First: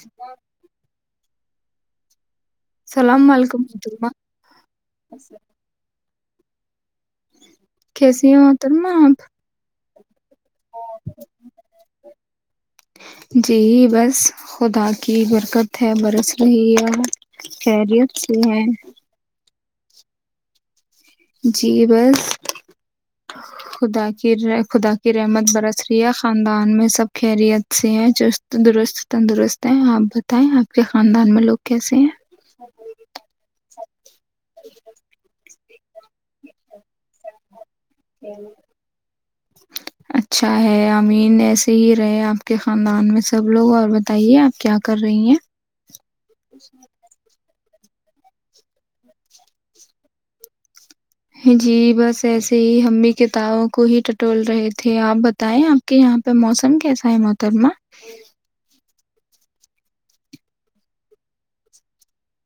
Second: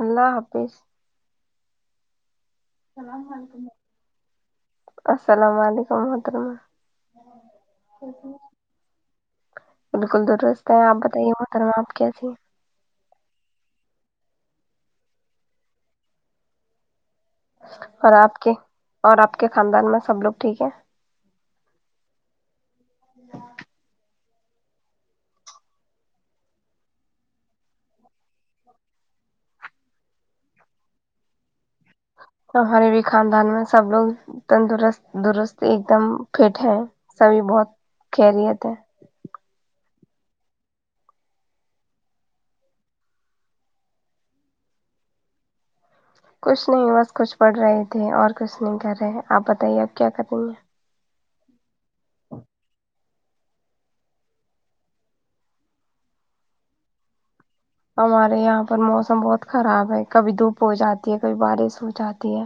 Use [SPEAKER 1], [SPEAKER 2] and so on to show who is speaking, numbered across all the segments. [SPEAKER 1] اللہ حافظ
[SPEAKER 2] السلام
[SPEAKER 1] اللاملیک
[SPEAKER 2] علیکم محترمہ
[SPEAKER 1] السلام علیکم وح طرہ
[SPEAKER 2] کیسی ہو تر میں آپ
[SPEAKER 1] بالکل درست ہے آپ بتائیے وہ کرم آپ کیسیے
[SPEAKER 2] جی بس خدا کی برکت ہے برس رہی اور خیریت
[SPEAKER 1] اور آپ
[SPEAKER 2] سے
[SPEAKER 1] کے
[SPEAKER 2] ہے
[SPEAKER 1] اور آپ کے خاندان میں سب لگ ٹھیک ہے
[SPEAKER 2] جی بس
[SPEAKER 1] ج
[SPEAKER 2] خدا کی خدا کی رحمت برس رہی ہے خاندان میں سب خیریت سے ہے چست درست تندرست ہے آپ بتائیں آپ کے خاندان میں لوگ کیسے ہیں
[SPEAKER 1] ہمارے بھی خاندان میں سب لوگ تندرست درست ایک دم فٹ ہے سبھی بہت کیری تھا ہے
[SPEAKER 2] اچھا ہے امین ایسے ہی رہے آپ کے خاندان میں سب لوگ اور بتائیے آپ کیا کر رہی ہیں
[SPEAKER 1] کچھ نہیں بس کچھ پڑھ رہے تھے اور کچھ نہیں کر رہے آپ بتائیے اب کیا کریں ہیں
[SPEAKER 2] ہ [unintelligible] جی بس ایسے ہی ہمیں کتابوں کو ہی ٹول رہے تھے آپ بتائیں آپ کے یہاں پہ موسم کیسا ہے موم
[SPEAKER 1] ہمارے یہاں پر موسم موسم بہت خراب ہے کبھی دھوپ ہو جاتی ہے کبھی بارش ہو جاتی ہے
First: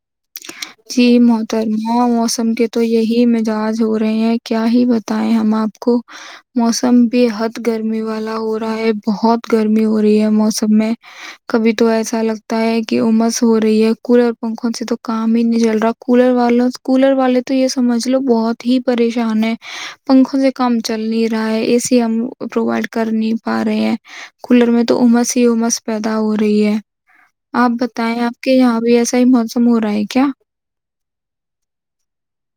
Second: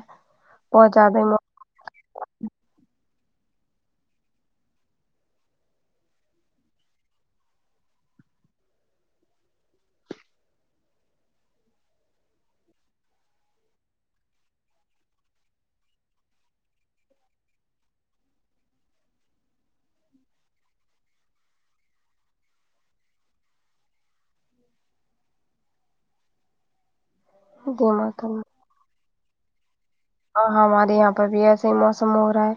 [SPEAKER 1] بہت
[SPEAKER 2] جی
[SPEAKER 1] زیادہ ہی موسم.
[SPEAKER 2] محترما موسم کے تو یہی ہی مزاج ہو رہے ہیں کیا ہی بتائے ہم آپ کو موسم بے حد گرمی والا ہو رہا ہے بہت گرمی ہو رہی ہے موسم میں کبھی تو ایسا لگتا ہے کہ امس ہو رہی ہے کولر پنکھوں سے تو کام کام ہی نہیں چل رہا کولر والوں کولر والے تو یہ سمجھ لو بہت ہی پریشان ہے پنکھوں سے کام چل نہیں رہا ہے اے سی ہم پرووائڈ کر نہیں پا رہے ہیں کولر میں تو امس ہی امس پیدا ہو رہی ہے آپ
[SPEAKER 1] جی
[SPEAKER 2] بتائیں آپ کے یہاں بھی ایسا مہوتسم ہو رہا ہے کیا
[SPEAKER 1] ہ ہاں ہمارے یہاں تو بھیھی ایسا ہی موسم ہو رہا ہے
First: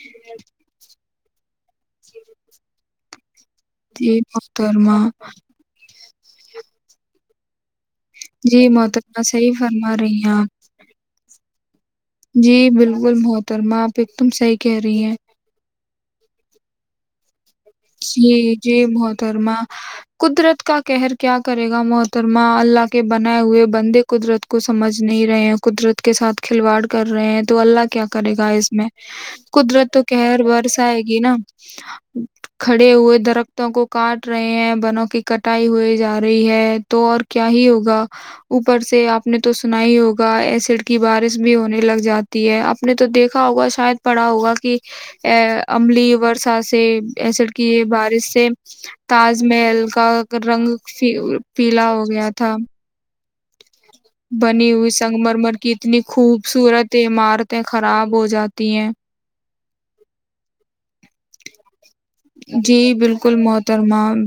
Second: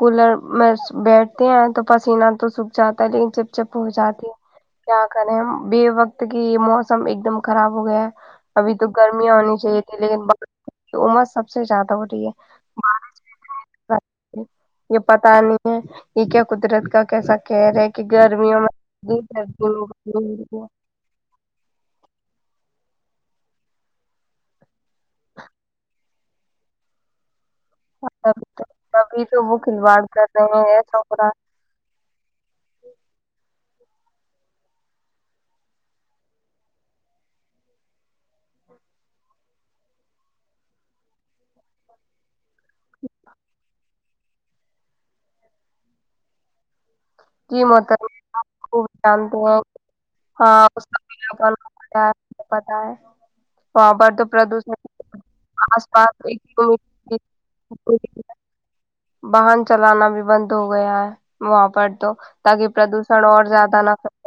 [SPEAKER 1] کولر میں بیڈ ہیں تو پسینہ تو سوکھ جاتا ہے لیکن جب جب ہو
[SPEAKER 2] جی
[SPEAKER 1] جاتی
[SPEAKER 2] محترمہ
[SPEAKER 1] کیا کریں بے وقت تو کہ یہ موسم ایک دم خراب ہو گیا
[SPEAKER 2] جی
[SPEAKER 1] ابھی تو
[SPEAKER 2] محترمہ
[SPEAKER 1] گرمیاں
[SPEAKER 2] صحیح
[SPEAKER 1] ہونی چاہیے
[SPEAKER 2] فرما
[SPEAKER 1] تھی
[SPEAKER 2] رہی
[SPEAKER 1] لیکن
[SPEAKER 2] ہیں آپ
[SPEAKER 1] بمر سک [unintelligible] سے زیادہ ہو رہی ہے
[SPEAKER 2] جی بالکل محترمہ آپ ایک دم صحیح کہہ
[SPEAKER 1] یہ
[SPEAKER 2] رہی ہیں
[SPEAKER 1] پتا نہیں ہے یہ کیا قدرت کا کیسک
[SPEAKER 2] جی جی محترما قدرت کا کہہر کیا کرے گا محترما اللہ کے بنائے ہوئے بندے قدرت کو سمجھ نہیں رہے ہیں قدرت کے ساتھ کھلواڑ کر رہے ہیں تو اللہ کیا کرے گا اس میں
[SPEAKER 1] تبھی تو وہ
[SPEAKER 2] قدرت
[SPEAKER 1] کھلواڑ
[SPEAKER 2] تو
[SPEAKER 1] کر
[SPEAKER 2] کہہر
[SPEAKER 1] رہے ہیں
[SPEAKER 2] ورس
[SPEAKER 1] ایسا
[SPEAKER 2] آئے
[SPEAKER 1] ہو
[SPEAKER 2] گی
[SPEAKER 1] رہا
[SPEAKER 2] نا کھڑے ہوئے درختوں کو کاٹ رہے ہیں بنوں کی کٹائی ہوئی جا رہی ہے تو اور کیا ہی ہوگا اوپر سے آپ نے تو سنا ہی ہوگا ایسڈ کی بارش بھی ہونے لگ جات ہے آپ نے تو دیکھا ہوگا شاید پڑھا ہوگا کہ ا عملی ورسا سے ایسڈ
[SPEAKER 1] جی
[SPEAKER 2] کی یہ
[SPEAKER 1] محترم
[SPEAKER 2] بارش
[SPEAKER 1] آپ
[SPEAKER 2] سے
[SPEAKER 1] خوب جانتے
[SPEAKER 2] تاج
[SPEAKER 1] ہیں
[SPEAKER 2] محل کا
[SPEAKER 1] ہاں
[SPEAKER 2] رنگ
[SPEAKER 1] اس کا پیلا کال
[SPEAKER 2] پیلا ہو
[SPEAKER 1] ہوتا ہے
[SPEAKER 2] گیا
[SPEAKER 1] مجھے
[SPEAKER 2] تھا
[SPEAKER 1] پتا ہے وہاں پر تو
[SPEAKER 2] بنی
[SPEAKER 1] پردوشن
[SPEAKER 2] ہوئی سنگ مرمر کی
[SPEAKER 1] آس
[SPEAKER 2] اتنی
[SPEAKER 1] پاس
[SPEAKER 2] خوبصورت عمارتیں خراب ہو جاتی ہیں
[SPEAKER 1] واہن چلانا بھی بند ہو گیا ہے وہاں پر [unintelligible] تاکہ
[SPEAKER 2] جی
[SPEAKER 1] پردوشن
[SPEAKER 2] بالکل
[SPEAKER 1] اور زیادہ نہ
[SPEAKER 2] محترما
[SPEAKER 1] پھیلے۔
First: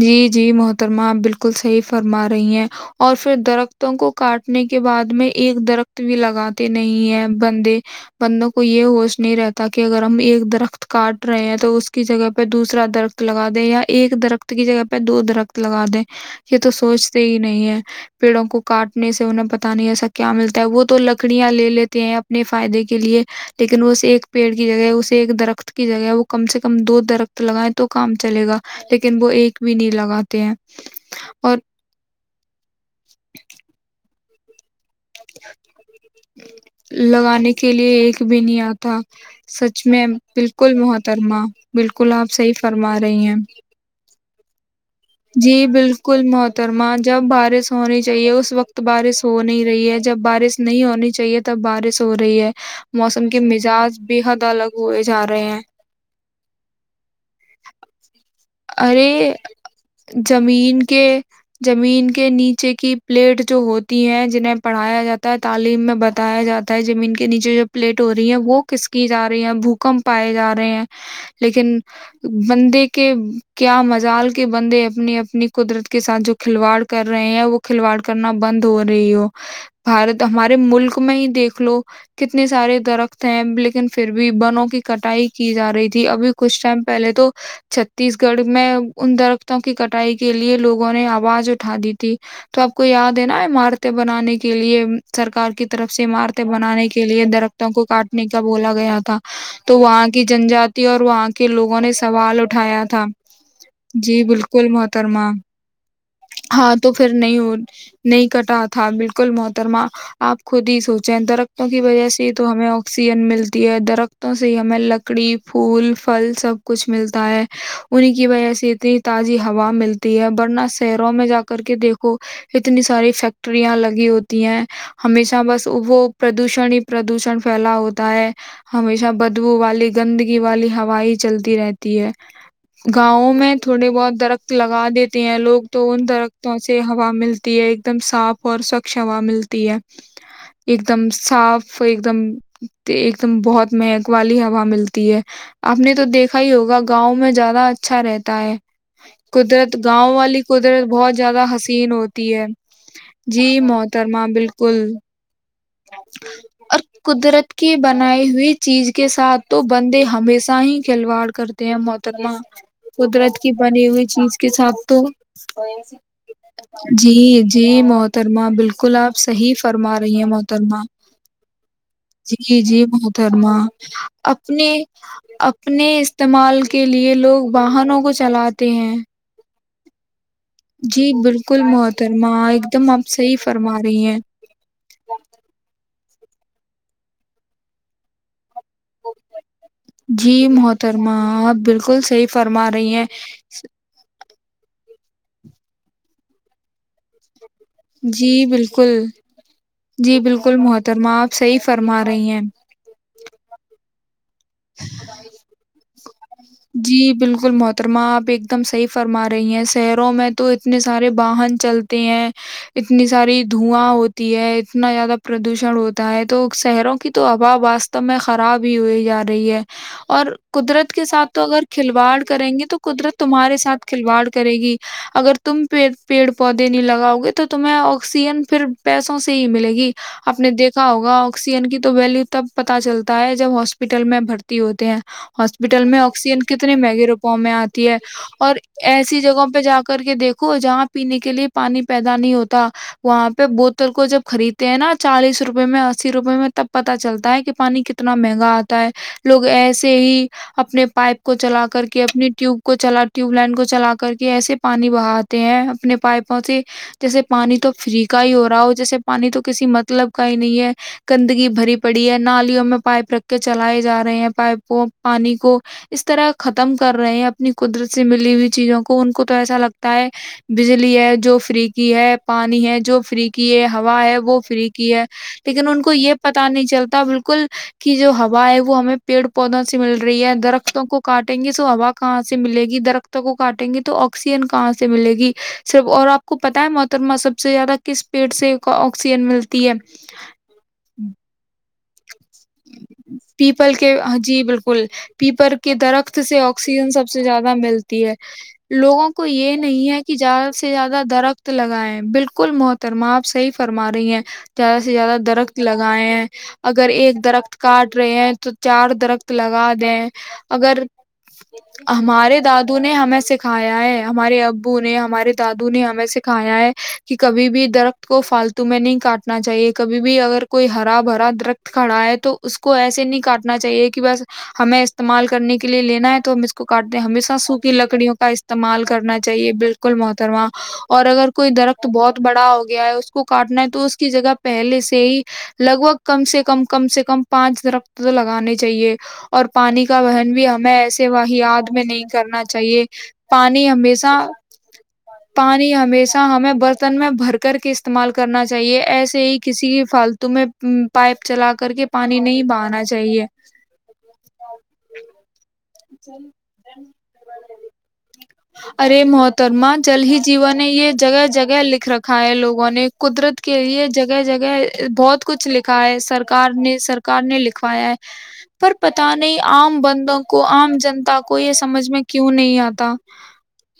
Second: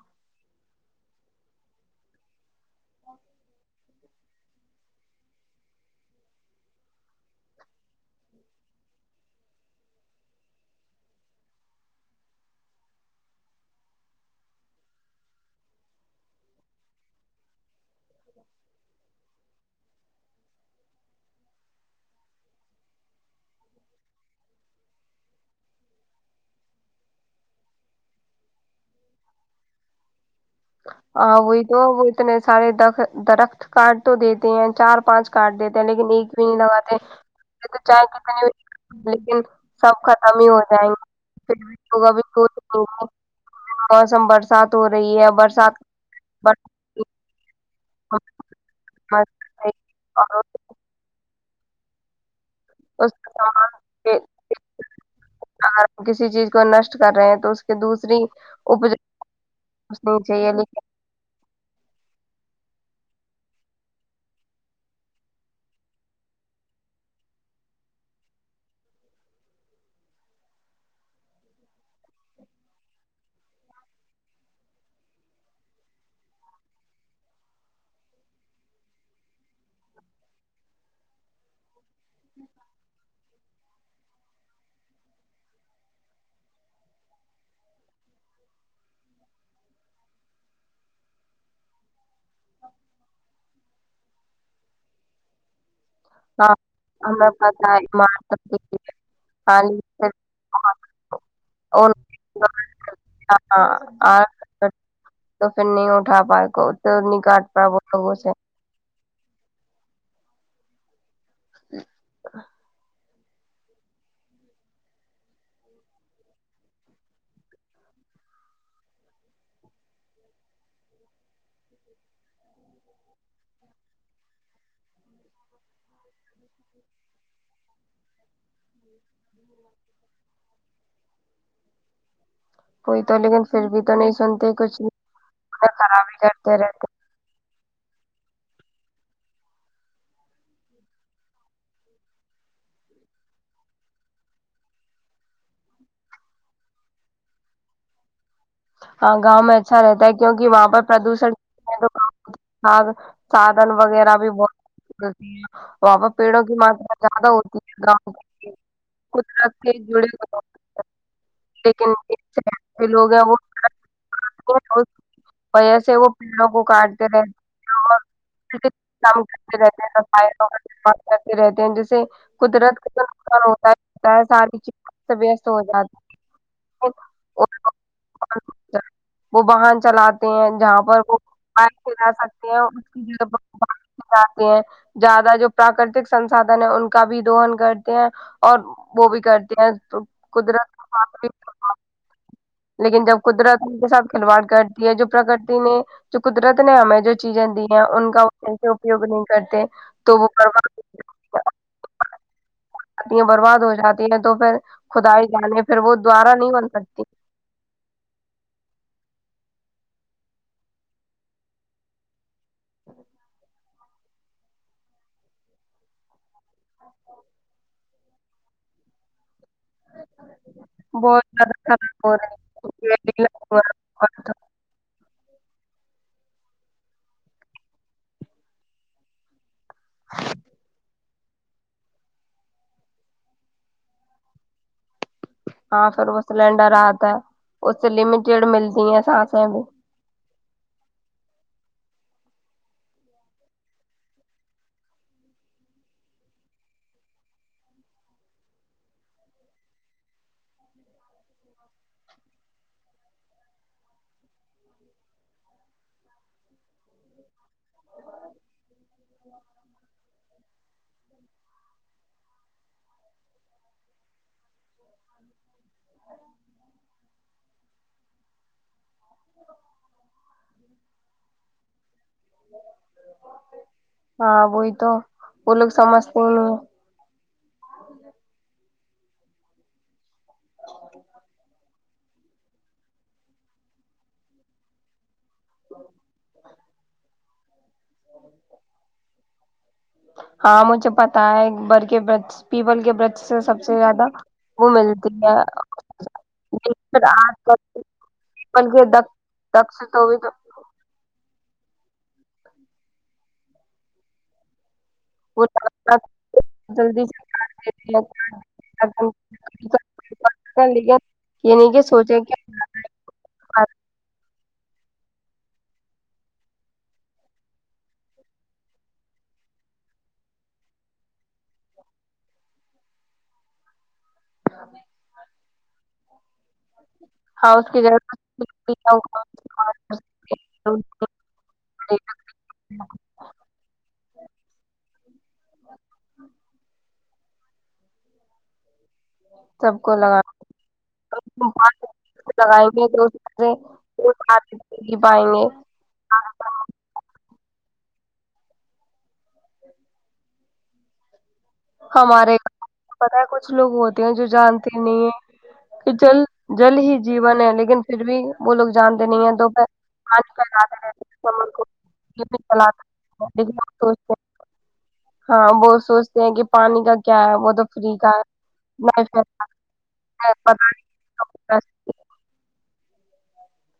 [SPEAKER 2] جی جی محترمہ آپ بالکل صحیح فرما رہی ہیں اور پھر درخت ت کو کاٹنے کے بعد میں ایک درخت بھی لگاتے نہیں ہے بندے بندوں کو یہ ہوش نہیں رہتا کہ اگر ہم ایک درخت کاٹ رہے ہیں تو اس کی جگہ پہ دوسرا درخت لگا دیں یا ایک درخت کی جگہ پہ دو درخت لگا دیں یہ تو سوچتے ہی نہیں ہے پیڑوں کو کاٹنے سے انہیں پتا نہیں ایسا کیا ملتا ہے وہ تو لکڑیاں لے لیتے ہیں اپنے فائدے کے لیے لیکن وہ ایک پیڑ کی جگہ ہے اس ایک درخت کی جگہ ہے وہ کم سے کم دو درخت لگائیں تو کام چلے گا لیکن ن وہ ایک بھی نہیں لگاتے ہیں
[SPEAKER 1] ہاں
[SPEAKER 2] اور
[SPEAKER 1] وہی تو وہ اتنے سارے د درخت کاارڈ تو دیتے ہیں چار پانچ کاٹ دیتے ہیں لیکن ایک بھی نہیں لگاتے
[SPEAKER 2] لگانے کے لیے
[SPEAKER 1] چائے
[SPEAKER 2] ایک بھی
[SPEAKER 1] کتنے
[SPEAKER 2] نہیں آتا
[SPEAKER 1] لیکن
[SPEAKER 2] سچ
[SPEAKER 1] سب
[SPEAKER 2] میں
[SPEAKER 1] ختم ہی ہو
[SPEAKER 2] بالکل
[SPEAKER 1] جائیں گے
[SPEAKER 2] محترما
[SPEAKER 1] پھر بھی لوگ
[SPEAKER 2] بالکل
[SPEAKER 1] ا
[SPEAKER 2] آپ صحیح
[SPEAKER 1] سوچ
[SPEAKER 2] فرما رہی ہیں
[SPEAKER 1] موسم بر ہو رہی ہے برسات
[SPEAKER 2] کل
[SPEAKER 1] برسات
[SPEAKER 2] محترما جب ب پس ہونی چاہیے اس وقت بارش ہو نہیں رہی ہے جب
[SPEAKER 1] اور
[SPEAKER 2] بارش نہیں ہونی چاہیے تو تب بارش ہو رہی ہے موسم کے مزاج بے حد الگ ہوئے جا رہے ہیں
[SPEAKER 1] کسی چیز کو نشٹ کر رہے ہیں تو اس کے دوسری اپج
[SPEAKER 2] ارے
[SPEAKER 1] نہیں چاہیے
[SPEAKER 2] زمین
[SPEAKER 1] لیکن
[SPEAKER 2] کے زمین کے نیچے کی پلیٹ جو ہوتی ہیں جنہیں پڑھایا جاتا ہے تعلیم میں بتایا جاتا ہے زمین کے نیچے جو پلیٹ ہو رہی ہے وہ کسکی جا رہی ہے بھوکمپ پائے جا رہے ہیں لیکن بندے کیا مزال کے بندے اپنی اپنی قدرت کے ساتھ جو کھلواڑ کر رہے ہیں وہ کھلواڑ کرنا بند ہو رہی ہو بھارت ہمارے ملک میں ہی دیکھ لو کتنے سارے درخت ہیں لیکن پھر بھی بنوں کی کٹائی کی جا رہی تھی ابھی کچھ ٹائم پہلے تو چھتیس گڑھ میں ان درختوں کی کٹائی کے لیے لوگوں نے آواز اٹھا دی تھی تو آپ کو یاد ہے نا عمارتیں بنانے کے لیے سرکار کی طرف سے عمارتیں
[SPEAKER 1] ہاں
[SPEAKER 2] بنانے کے لیے
[SPEAKER 1] ہمیں پتہ
[SPEAKER 2] درختوں
[SPEAKER 1] ہے
[SPEAKER 2] کو
[SPEAKER 1] ایمان
[SPEAKER 2] کاٹنے کا بولا
[SPEAKER 1] تبدیل ہے،
[SPEAKER 2] گیا تھا تو
[SPEAKER 1] خالی
[SPEAKER 2] وہاں
[SPEAKER 1] سے
[SPEAKER 2] کی جنجاتی اور وہاں کے لوگوں
[SPEAKER 1] اور
[SPEAKER 2] نے سوال اٹھایا جی بالکل محترما
[SPEAKER 1] تو پھر نہیں اٹھا پائے کو
[SPEAKER 2] ہاں تو پھر نہیں
[SPEAKER 1] کاٹ پائے وہ لوگوں
[SPEAKER 2] نہیں
[SPEAKER 1] سے
[SPEAKER 2] کٹا تھا بالکل محترما آپ کو خود ہی سوچ جند درتوں کی وجہ سے تو ہمیں آکسی س ملتی ہے درختوں سے ہمیں لکڑی پھول پھل سب کچھ ملتا ہے انہیں کی وجہ سے اتنی تازی ہوا ملتی ہے ورنہ شہروں میں جا کر کے دیکھو اتنی ساری فیکٹریاں لگی ہوتی ہیں ہمیشہ بس وہ پردوشن ہی پردوشن پھیلا ہوتا ہے ہمیشہ بدبو والی گندگی والی ہوا ہی چلتی رہتی ہے
[SPEAKER 1] کوئی تو
[SPEAKER 2] گاؤں
[SPEAKER 1] لیکن
[SPEAKER 2] میں
[SPEAKER 1] پھر بھی
[SPEAKER 2] تھوڑے
[SPEAKER 1] تو نہیں
[SPEAKER 2] بہت درخت
[SPEAKER 1] سنتے کچھ
[SPEAKER 2] لگا دیتے ہیں لوگ تو ان
[SPEAKER 1] خرابی
[SPEAKER 2] درختوں
[SPEAKER 1] کرتے
[SPEAKER 2] سے
[SPEAKER 1] رہتے
[SPEAKER 2] ہوا ملتی ہے ایک دم صاف اور سوچھ ہوا ملتی ہے ایک دم صاف ایک دم ایک دم بہت مہک والی ہوا ملتی ہے آپ نے تو دیکھا ہی ہوگا گاؤں میں ج اچھا رہتا
[SPEAKER 1] ہاں گاؤں میں
[SPEAKER 2] قدرت
[SPEAKER 1] اچھا رہتا
[SPEAKER 2] گاؤں
[SPEAKER 1] ہے
[SPEAKER 2] والی
[SPEAKER 1] کیونکہ وہاں پر
[SPEAKER 2] قدرت بہت
[SPEAKER 1] پردوشن
[SPEAKER 2] زیادہ حسین ہوتی ہے
[SPEAKER 1] آگ
[SPEAKER 2] جی
[SPEAKER 1] سادھن وغیرہ
[SPEAKER 2] محترما
[SPEAKER 1] بھی
[SPEAKER 2] بالکل
[SPEAKER 1] بہت وہاں پر پیڑوں کی
[SPEAKER 2] اور
[SPEAKER 1] ماترا زیادہ
[SPEAKER 2] قدرت
[SPEAKER 1] ہوتی
[SPEAKER 2] کی
[SPEAKER 1] ہے گاؤں
[SPEAKER 2] بنائی ہوئی چیز کے ساتھ
[SPEAKER 1] قدرت
[SPEAKER 2] تو
[SPEAKER 1] سے
[SPEAKER 2] بندے
[SPEAKER 1] جڑے ہوئے
[SPEAKER 2] ہمیشہ ہی کھلواڑ کرتے ہیں
[SPEAKER 1] لیکن
[SPEAKER 2] محترمہ
[SPEAKER 1] جو لوگ ہیں وہ
[SPEAKER 2] قدرت بنی ہوئی چیز کے
[SPEAKER 1] درخت ہیں،
[SPEAKER 2] ساتھ
[SPEAKER 1] اس
[SPEAKER 2] تو
[SPEAKER 1] وجہ سے وہ پیڑوں کو کاٹتے
[SPEAKER 2] جی جی
[SPEAKER 1] رہتے ہیں اور
[SPEAKER 2] محترما بالکل آپ
[SPEAKER 1] کام
[SPEAKER 2] صحیح
[SPEAKER 1] کرتے رہتے
[SPEAKER 2] فرما رہی ہیں مح
[SPEAKER 1] صفائیوں کا استعمال کرتے رہتے ہیں جیسے
[SPEAKER 2] جی
[SPEAKER 1] قدرت
[SPEAKER 2] جی
[SPEAKER 1] کا نقصان
[SPEAKER 2] محترما
[SPEAKER 1] ہوتا ہی ہوتا ہے ساری
[SPEAKER 2] اپنے
[SPEAKER 1] چیز سے ویست ہو
[SPEAKER 2] اپنے
[SPEAKER 1] جاتی
[SPEAKER 2] استعمال کے
[SPEAKER 1] ہے
[SPEAKER 2] لیے
[SPEAKER 1] اور
[SPEAKER 2] لوگ واہنوں کو چلاتے ہیں
[SPEAKER 1] وہ باہن چلاتے ہیں جہاں پر
[SPEAKER 2] جی
[SPEAKER 1] وہ
[SPEAKER 2] بالکل
[SPEAKER 1] پ چلا
[SPEAKER 2] محترمہ
[SPEAKER 1] سکتے ہیں
[SPEAKER 2] ایک
[SPEAKER 1] اس
[SPEAKER 2] دم
[SPEAKER 1] کی
[SPEAKER 2] آپ
[SPEAKER 1] جگہ
[SPEAKER 2] صحیح فرما
[SPEAKER 1] پرر
[SPEAKER 2] رہی
[SPEAKER 1] چ جاتے ہیں زیادہ جو پراکرتک سسادھن ہے ان کا بھی دوہن کرتے ہیں اور وہ بھی کرتے ہیں تو
[SPEAKER 2] جی
[SPEAKER 1] قدرت کا
[SPEAKER 2] محترمہ آپ بالکل صحیح فرما رہی
[SPEAKER 1] لیکن
[SPEAKER 2] ہیں
[SPEAKER 1] جب قدرت ان کے ساتھ کلواڑ کرتی ہے جو پرکرتی نے جو قدرت نے ہمیں جو چیزیں دی ہیں ان کا وہ
[SPEAKER 2] جی
[SPEAKER 1] صحیح سے
[SPEAKER 2] بالکل
[SPEAKER 1] اپیوگ نہیں کرتے
[SPEAKER 2] جی
[SPEAKER 1] تو وہ
[SPEAKER 2] بالکل
[SPEAKER 1] برباد ہو
[SPEAKER 2] محترمہ آپ
[SPEAKER 1] جاتی
[SPEAKER 2] صحیح فرما رہی ہیں
[SPEAKER 1] برباد ہو جاتی ہے تو پھر خدائی جانے پھر وہ دوارہ نہیں بن سکتی
[SPEAKER 2] جی بالکل محترمہ آپ ایک دم صحیح فرما رہی ہیں شہروں میں تو اتنے سارے واہن چلتے ہیں اتنی ساری دھواں ہوتی ہے اتنا زیادہ پردوشن ہوتا ہے تو شہروں کی تو آبا واستو میں خراب بھی ہوئے یاد رہی ہے اور قدرت کے
[SPEAKER 1] بہت
[SPEAKER 2] ساتھ تو
[SPEAKER 1] زیادہ
[SPEAKER 2] اگر
[SPEAKER 1] خراب ہو
[SPEAKER 2] کھلواڑ کریں گے تو قدرت
[SPEAKER 1] رہی
[SPEAKER 2] تمہارے ساتھ کھلواڑ
[SPEAKER 1] ہے۔
[SPEAKER 2] کرے گی اگر تم پیڑ پودے نہیں لگاؤ گے تو تمہیں سیجن پھر پیسوں سے ہی ملے گی آپ نے دیکھا ہوگا کسیجن کی تو ویلو تب پتا چلتا ہے جب ہاسپٹل میں بھرتی ہوتے ہیں ہاسپٹل
[SPEAKER 1] ہاں
[SPEAKER 2] میں
[SPEAKER 1] پھر وہ
[SPEAKER 2] آکسیجن
[SPEAKER 1] سلینڈر
[SPEAKER 2] کتنے مہنگی
[SPEAKER 1] آتا ہے
[SPEAKER 2] روپاؤ میں
[SPEAKER 1] اس
[SPEAKER 2] آتی
[SPEAKER 1] سے
[SPEAKER 2] ہے
[SPEAKER 1] لمیٹیڈ
[SPEAKER 2] اور
[SPEAKER 1] ملتی ہیں
[SPEAKER 2] ایسی
[SPEAKER 1] سانسیں
[SPEAKER 2] جگہوں پہ
[SPEAKER 1] بھی
[SPEAKER 2] جا کر کے دیکھ جہاں پینے کے لیے پانی پیدا نہیں ہوتا وہاں پہ بوتل کو جب خریدتے ہیں نا چالیس روپے میں اسی روپے میں تب پتا چلتا ہے کہ پانی کتنا مہنگا آتا لوگ ایسے ہی اپنے پائپ کو چلا کر کے اپنی ٹیوب کو چ ٹیوب لائن کو چلا کر کے ایسے پانی بہاتے ہیں اپنے پائپوں سے جیسے پانی تو فری کا ہی ہو رہا ہو جیسے پانی تو کسی مطلب کا ہی نہیں ہے گندگی بھری پڑی ہے نالیوں میں پائپ رکھ چلائے جا رہے ہیں پائپوں پانی کو اس طرح ختم کر رہے ہیں اپنی قدرت سے ملی ہوئی چیزوں کو ان کو تو ایسا لگتا ہے بجلی ہے جو فری کی ہے پانی ہے جو فری کی ہے ہوا ہے وہ
[SPEAKER 1] ہاں
[SPEAKER 2] فری
[SPEAKER 1] وہی
[SPEAKER 2] کی
[SPEAKER 1] تو
[SPEAKER 2] ہے
[SPEAKER 1] وہ
[SPEAKER 2] لیکن
[SPEAKER 1] لوگ
[SPEAKER 2] ان کو یہ
[SPEAKER 1] سمجھتے ہی
[SPEAKER 2] پتا نہیں چلتا بالکل جو ہوا ہے وہ ہمیں پیڑ پودوں سے مل رہ رہی ہے درختوں کو کاٹیں گے ہوا کہاں سے ملے گی درخت کو کاٹیں گے تو آکسیجن کہاں سے ملے گی صرف اور آپ کو پتا ہے محترما سب سے زیادہ کس پیڑ سے کا آکسیجن ملتا
[SPEAKER 1] ہاں مجھے پتا ہے ایک برک کے بس
[SPEAKER 2] پیپل کے جی
[SPEAKER 1] وہ
[SPEAKER 2] بالکل
[SPEAKER 1] ملتی ہے
[SPEAKER 2] پیپل کے درخت سے آکسیجن
[SPEAKER 1] لیکن
[SPEAKER 2] سب سے
[SPEAKER 1] آج
[SPEAKER 2] زیادہ
[SPEAKER 1] کل
[SPEAKER 2] ملتی ہے
[SPEAKER 1] بلکہ د
[SPEAKER 2] لوگوں کو یہ
[SPEAKER 1] دکش
[SPEAKER 2] نہیں
[SPEAKER 1] تو
[SPEAKER 2] ہے کہ
[SPEAKER 1] بھی تو
[SPEAKER 2] زیادہ سے زیادہ درخت لگایں بالکل محترما آپ صحیح فرما رہی ہیں زیادہ سے سے زیادہ
[SPEAKER 1] وہ
[SPEAKER 2] درخت
[SPEAKER 1] لگتا
[SPEAKER 2] لگائے ہیں
[SPEAKER 1] ہے
[SPEAKER 2] اگر
[SPEAKER 1] جلدی
[SPEAKER 2] ایک
[SPEAKER 1] سے
[SPEAKER 2] درخت کاٹ
[SPEAKER 1] دیتے
[SPEAKER 2] رہے ہیں تو چار
[SPEAKER 1] کاٹ دیتے
[SPEAKER 2] درخت
[SPEAKER 1] ہیں،
[SPEAKER 2] لگا دیں
[SPEAKER 1] کاٹ دیتے ہیں،
[SPEAKER 2] اگر
[SPEAKER 1] لیکن یہ نہیں کہ سوچیں
[SPEAKER 2] ہمارے
[SPEAKER 1] کہ
[SPEAKER 2] دادو نے ہمیں سکھایا ہے ہمارے ابو نے ہمارے دادو نے ہمیں سےکھا ہے کہ کبھی بھی درخت کو فالتو میں نہیں کاٹنا چاہیے کبھی بھی اگر کوئی ہرا بھرا درخت کھڑا ہے تو تو اس کو ایسے نہیں کاٹنا چاہیے کہ کہ بس ہمیں استعمال کرنے کے لیے لینا ہے تو ہم اس کو کاٹتے ہیں ہمیشہ
[SPEAKER 1] ہاؤس
[SPEAKER 2] سوکھی
[SPEAKER 1] کی جگہ
[SPEAKER 2] لکڑیوں کا استعمال کرنا چاہیے بالکل محترمہ اور اگر کوئی درخت بہت بڑا ہو گیا ہے اس کو کاٹنا ہے تو اس کی جگہ پہلے سے ہی لگ بھگ کم سے کم کم سے کم پانچ درخت لگانے چاہیے [unintelligible] اور
[SPEAKER 1] سب
[SPEAKER 2] پانی
[SPEAKER 1] کو
[SPEAKER 2] کا
[SPEAKER 1] لگا
[SPEAKER 2] وہن بھی ہمیں ایسے ویاد میں نہیں کرنا
[SPEAKER 1] لگائیں
[SPEAKER 2] چاہیے
[SPEAKER 1] گے تو اس سے
[SPEAKER 2] پانی
[SPEAKER 1] وہ
[SPEAKER 2] ہمیشہ
[SPEAKER 1] کھا پی پائیں گے
[SPEAKER 2] پانی ہمیشہ ہمیں برتن میں بھر کر کے استعمال کرنا چاہیے ایسے ہی کسی کی فالتو میں پائپ چلا کر کے پانی
[SPEAKER 1] ہمارے
[SPEAKER 2] نہیں بہانا
[SPEAKER 1] گاؤں پتا ہے
[SPEAKER 2] چاہیے
[SPEAKER 1] کچھ لوگ ہوتے ہیں جو جانتے نہیں ہیں کہ جل جل ہی جیون ہے لیکن پھر بھی وہ لوگ
[SPEAKER 2] ارے
[SPEAKER 1] جانتے نہیں ہیں دوپہر
[SPEAKER 2] محترما جل ہی
[SPEAKER 1] پانچ
[SPEAKER 2] جیوون
[SPEAKER 1] پھیلاتے
[SPEAKER 2] یہ
[SPEAKER 1] رہتے ہیں،
[SPEAKER 2] جگہ
[SPEAKER 1] کمر
[SPEAKER 2] جگہ
[SPEAKER 1] کو
[SPEAKER 2] لکھ رکھا ہے
[SPEAKER 1] بھی
[SPEAKER 2] لوگوں نے
[SPEAKER 1] چلاتے ہیں،
[SPEAKER 2] قدرت
[SPEAKER 1] لیکن
[SPEAKER 2] کے
[SPEAKER 1] وہ
[SPEAKER 2] لیے
[SPEAKER 1] سوچتے
[SPEAKER 2] جگہ
[SPEAKER 1] ہیں
[SPEAKER 2] جگہ بہت
[SPEAKER 1] ہاں
[SPEAKER 2] کچھ
[SPEAKER 1] وہ
[SPEAKER 2] لکھا ہے
[SPEAKER 1] سوچتے ہیں کہ
[SPEAKER 2] سرکار
[SPEAKER 1] پانی کا کیا
[SPEAKER 2] سرکار
[SPEAKER 1] ہے
[SPEAKER 2] نے
[SPEAKER 1] وہ تو
[SPEAKER 2] لکھوایا ہے
[SPEAKER 1] فری کا
[SPEAKER 2] پر پتا نہیں عام بندوں
[SPEAKER 1] ہیں،
[SPEAKER 2] کو
[SPEAKER 1] پتہ
[SPEAKER 2] آم
[SPEAKER 1] نہیں۔
[SPEAKER 2] جنتا کو یہ سمجھ میں کیوں نہیں ہے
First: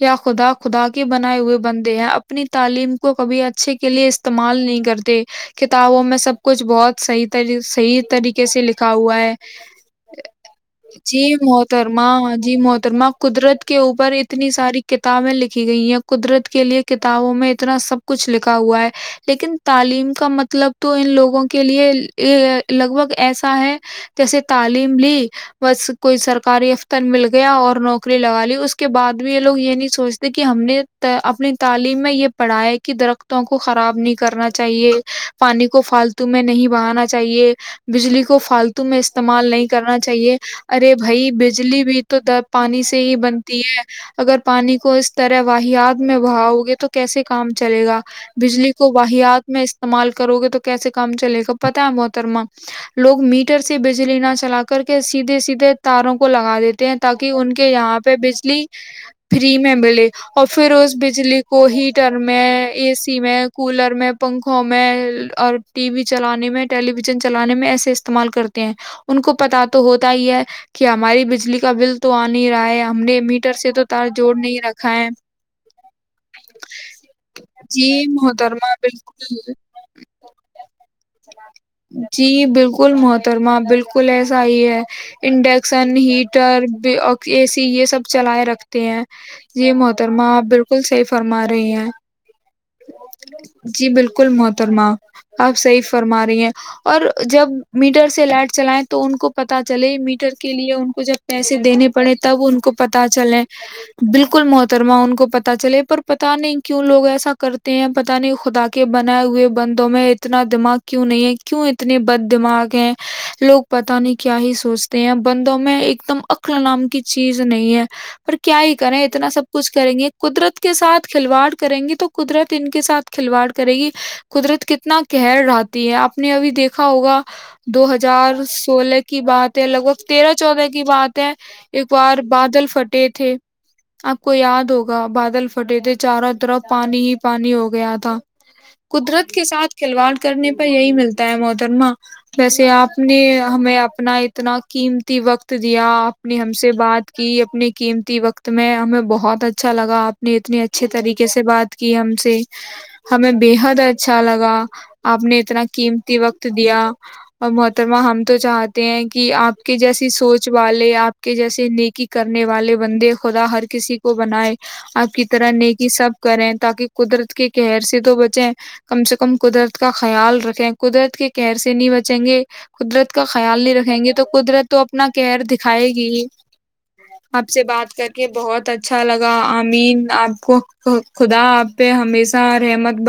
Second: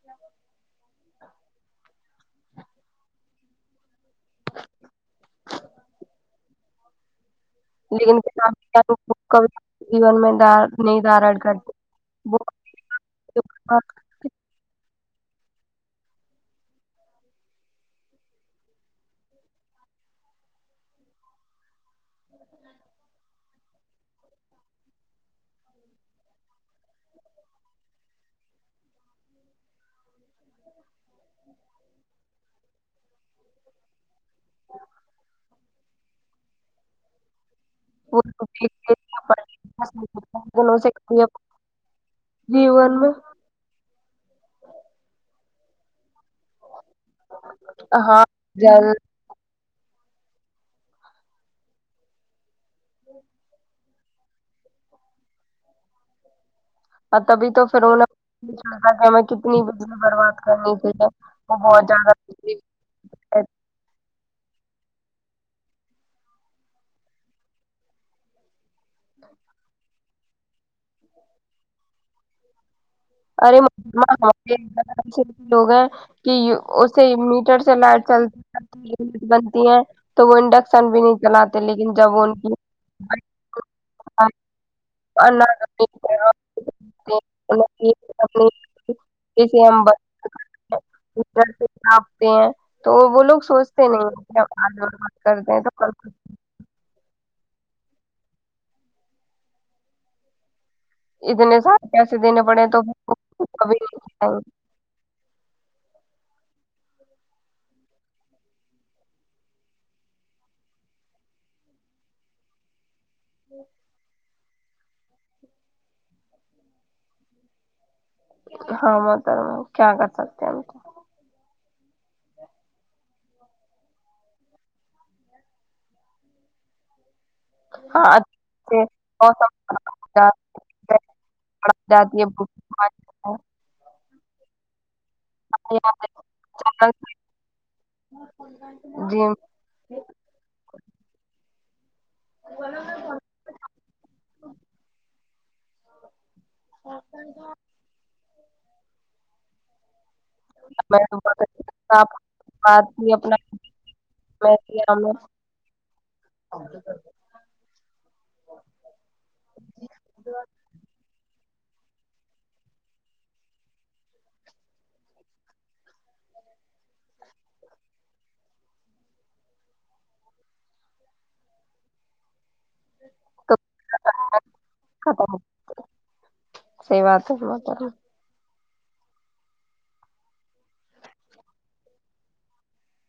[SPEAKER 2] یا خدا خدا کے بنائے ہوئے بند ہیں اپنی تعلیم کو کبھی اچھے کے لیے استعمال نہیں کرتے کتابوں میں سب کچھ بہت صحیح طری صحیح
[SPEAKER 1] لیکن
[SPEAKER 2] طریقے سے لکھا ہوا ہے
[SPEAKER 1] ک کھی جون میں ڈر نہیں
[SPEAKER 2] جی
[SPEAKER 1] دھارن کرتے
[SPEAKER 2] محترما
[SPEAKER 1] وہ
[SPEAKER 2] جی محترما قدرت کے اوپر اتنی ساری کتابیں لکھی گئی ہیں قدرت کے لیے کتابوں میں اتنا سب کچھ لکھا ہوا ہے لیکن تعلیم کا مطلب تو ان لوگوں کے لیے لگ بھگ ایسا ہے جیسے تعلیم بھی بس کوئی سرکاری افتر مل گیا اور نوکری لگا لی اس کے بعد بھی یہ لوگ یہ نہیں سوچتے کہ ہم نے اپنی تعلیم میں یہ پڑھایا کہ درختوں کو خراب نہیں کرنا چاہیے پانی کو فالتو میں نہیں بہانا چاہیے
[SPEAKER 1] وہ
[SPEAKER 2] بجلی کو
[SPEAKER 1] دیکھ
[SPEAKER 2] فالتو
[SPEAKER 1] لیتے
[SPEAKER 2] میں
[SPEAKER 1] ہیں،
[SPEAKER 2] استعمال نہیں کرنا چاہیے
[SPEAKER 1] لیکن اسے
[SPEAKER 2] ارے
[SPEAKER 1] کبھی
[SPEAKER 2] بھائی
[SPEAKER 1] اپنے
[SPEAKER 2] بجلی بھی تو در پانی سے
[SPEAKER 1] جیون میں
[SPEAKER 2] ہی بنتی ہے اگر پانی کو اس طرح وحیات میں بہاؤ گے تو کیسے کام چلے گا
[SPEAKER 1] ہاں
[SPEAKER 2] بجلی
[SPEAKER 1] جل
[SPEAKER 2] کو واہیات میں استعمال کرو گے تو کیسے کام چلے گا پتتا ہے محترما لوگ میٹر سے بجلی نہ چلا کر کے سیدھے سیدھے تاروں کو لگا دیتے ہیں
[SPEAKER 1] اور
[SPEAKER 2] تاکہ
[SPEAKER 1] تبھی
[SPEAKER 2] ان
[SPEAKER 1] تو
[SPEAKER 2] کے
[SPEAKER 1] پھر
[SPEAKER 2] یہاں
[SPEAKER 1] انہیں
[SPEAKER 2] پہ
[SPEAKER 1] پتا
[SPEAKER 2] بجلی
[SPEAKER 1] چلتا کہ ہمیں
[SPEAKER 2] فری
[SPEAKER 1] کتنی
[SPEAKER 2] میں
[SPEAKER 1] بجلی
[SPEAKER 2] ملے
[SPEAKER 1] برباد
[SPEAKER 2] اور پھر
[SPEAKER 1] کرنی
[SPEAKER 2] اس
[SPEAKER 1] چاہیے
[SPEAKER 2] بجلی
[SPEAKER 1] وہ
[SPEAKER 2] کو
[SPEAKER 1] بہت زیادہ
[SPEAKER 2] ہیٹر
[SPEAKER 1] بجلی
[SPEAKER 2] میں اے سی میں کولر میں پنکھوں میں اور ٹی وی چلانے میں ٹیلی ویژن چلانے میں ایسے استعمال کرتے ہیں ان کو پتا تو ہوتا تئی ہے کہ ہماری بجلی کا بل تو آ نہیں ہی رہا ہے ہم نے میٹر
[SPEAKER 1] ارے
[SPEAKER 2] سے تو تار جوڑ نہیں رکھا ہے
[SPEAKER 1] لوگ ہیں کہ اسے میٹر سے
[SPEAKER 2] جی
[SPEAKER 1] لائٹ
[SPEAKER 2] محترما
[SPEAKER 1] چلتیٹ
[SPEAKER 2] بالکل
[SPEAKER 1] بنتی ہے تو وہ انڈکشن بھی نہیں چلاتے لیکن جب
[SPEAKER 2] جی
[SPEAKER 1] ان کی
[SPEAKER 2] بالکل محترما بالکل ایسا ہی ہے انڈکشن ہیٹر اے سی یہ سب چلائے رکھتے ہیں
[SPEAKER 1] جسے
[SPEAKER 2] یہ
[SPEAKER 1] ہم
[SPEAKER 2] محترمہ آپ بالکل صحیح فرما
[SPEAKER 1] میٹر سے
[SPEAKER 2] رہے ہیں
[SPEAKER 1] چھاپتے ہیں تو وہ لوگ
[SPEAKER 2] جی
[SPEAKER 1] سوچتے نہیں ہیں
[SPEAKER 2] بالکل
[SPEAKER 1] کہ ہم آج
[SPEAKER 2] محترمہ
[SPEAKER 1] برباد کرتے
[SPEAKER 2] آپ
[SPEAKER 1] ہیں تو
[SPEAKER 2] صحیح
[SPEAKER 1] کل
[SPEAKER 2] فرما رہی ہیں اور جب میٹر سے لائٹ چلیں تو ان کو پتا چلے میٹر کے لیے ان کو جب پیسے
[SPEAKER 1] اتنے سارے
[SPEAKER 2] دینے پڑے
[SPEAKER 1] پیسے دینے
[SPEAKER 2] تب ان
[SPEAKER 1] پڑے
[SPEAKER 2] کو
[SPEAKER 1] تو
[SPEAKER 2] پتا چلے
[SPEAKER 1] کبھی نہیں کھلائیں
[SPEAKER 2] بالکل
[SPEAKER 1] گے۔
[SPEAKER 2] محترما ان کو پتا چلے پر پتا نہیں کیوں لوگ ایسا کرتے ہیں پتہ نہیں خدا کے بنائے ہوئے بندوں میں اتنا دماغ کیوں نہیں ہے کیوں اتنے بد دماغ ہیں لوگ پتا نہیں کیا ہی سوچتے ہیں بندوں میں ایک دم اکل نام کی چیز نہیں ہے اور کیا ہی
[SPEAKER 1] ہاں
[SPEAKER 2] کریں اتنا سب
[SPEAKER 1] محترم
[SPEAKER 2] کچھ
[SPEAKER 1] کیا
[SPEAKER 2] کریں
[SPEAKER 1] کر
[SPEAKER 2] گے
[SPEAKER 1] سکتے ہیں
[SPEAKER 2] قدرت
[SPEAKER 1] ہم
[SPEAKER 2] کے
[SPEAKER 1] تو۔
[SPEAKER 2] ساتھ کھلواڑ کو کریں گی تو قدرت ان کے ساتھ کھلواڑ کرے گی قدرت کتنا کہر رات ہے آپ نے ابھی دیکھا ہوگا دو
[SPEAKER 1] ہاں اچھے
[SPEAKER 2] ہزار
[SPEAKER 1] سے
[SPEAKER 2] سولہ کی
[SPEAKER 1] موسم
[SPEAKER 2] بات ہے لگ
[SPEAKER 1] خراب
[SPEAKER 2] بھگ
[SPEAKER 1] ہو جاتا
[SPEAKER 2] تیرہ چودہ کی بات ہے ایک
[SPEAKER 1] خراب
[SPEAKER 2] بار
[SPEAKER 1] جاتی ہے بھوک
[SPEAKER 2] بادل
[SPEAKER 1] مار
[SPEAKER 2] پھٹے تھے
[SPEAKER 1] جاتی
[SPEAKER 2] آپ کوئی یاد ہوگا بادل
[SPEAKER 1] ہے۔
[SPEAKER 2] پھٹے تھے چاروں طرف پانی
[SPEAKER 1] اچانک
[SPEAKER 2] ہی پانی ہو گیا تھا
[SPEAKER 1] جی
[SPEAKER 2] قدرت کے ساتھ کھلواڑ کرنے یہی ملتا ہے موت جنم ویسے آپ نے ہمیں اپنا اتنا قیمتی وقت تورییا اپ نے ہم سے بات کی اپنے قیمتی وقت میں ہمیں بہت اچھا لگا آپ نے اتنے اچھے
[SPEAKER 1] میں
[SPEAKER 2] طریقے
[SPEAKER 1] بہت
[SPEAKER 2] سے بات کی
[SPEAKER 1] اچھا آپ
[SPEAKER 2] ہم سے
[SPEAKER 1] بات کی،
[SPEAKER 2] ہمیں
[SPEAKER 1] اپنا
[SPEAKER 2] بے حد اچھا
[SPEAKER 1] میں
[SPEAKER 2] لگا
[SPEAKER 1] کیا ہم
[SPEAKER 2] آپ نے قیمتی وقت دیا اور محترمہ ہم تو چاہتے ہیں کہ آپ کے جیسی سوچ والے آپ کے جیسے نیکی کرنے والے بندے خدا ہر کسی کو بنائے آپ کی طرح نیکی سب کریں تاکہ قدرت کے قہر سے تو بچیں کم سے کم قدرت کا خیال رکھیں قدرت کے کیر سے نہیں بچیں گے قدرت کا
[SPEAKER 1] تو
[SPEAKER 2] خیال نہیں رکھیں گے تو قدرت تو اپنا
[SPEAKER 1] ختم۔
[SPEAKER 2] کیہر دکھائے گی ہی
[SPEAKER 1] صحیح بات ہے
[SPEAKER 2] آپ سے
[SPEAKER 1] محترم
[SPEAKER 2] بات کر کے بہت اچ اچھا لگا آمین آپ کو خدا آپ پہ ہمیشہ رحمت ب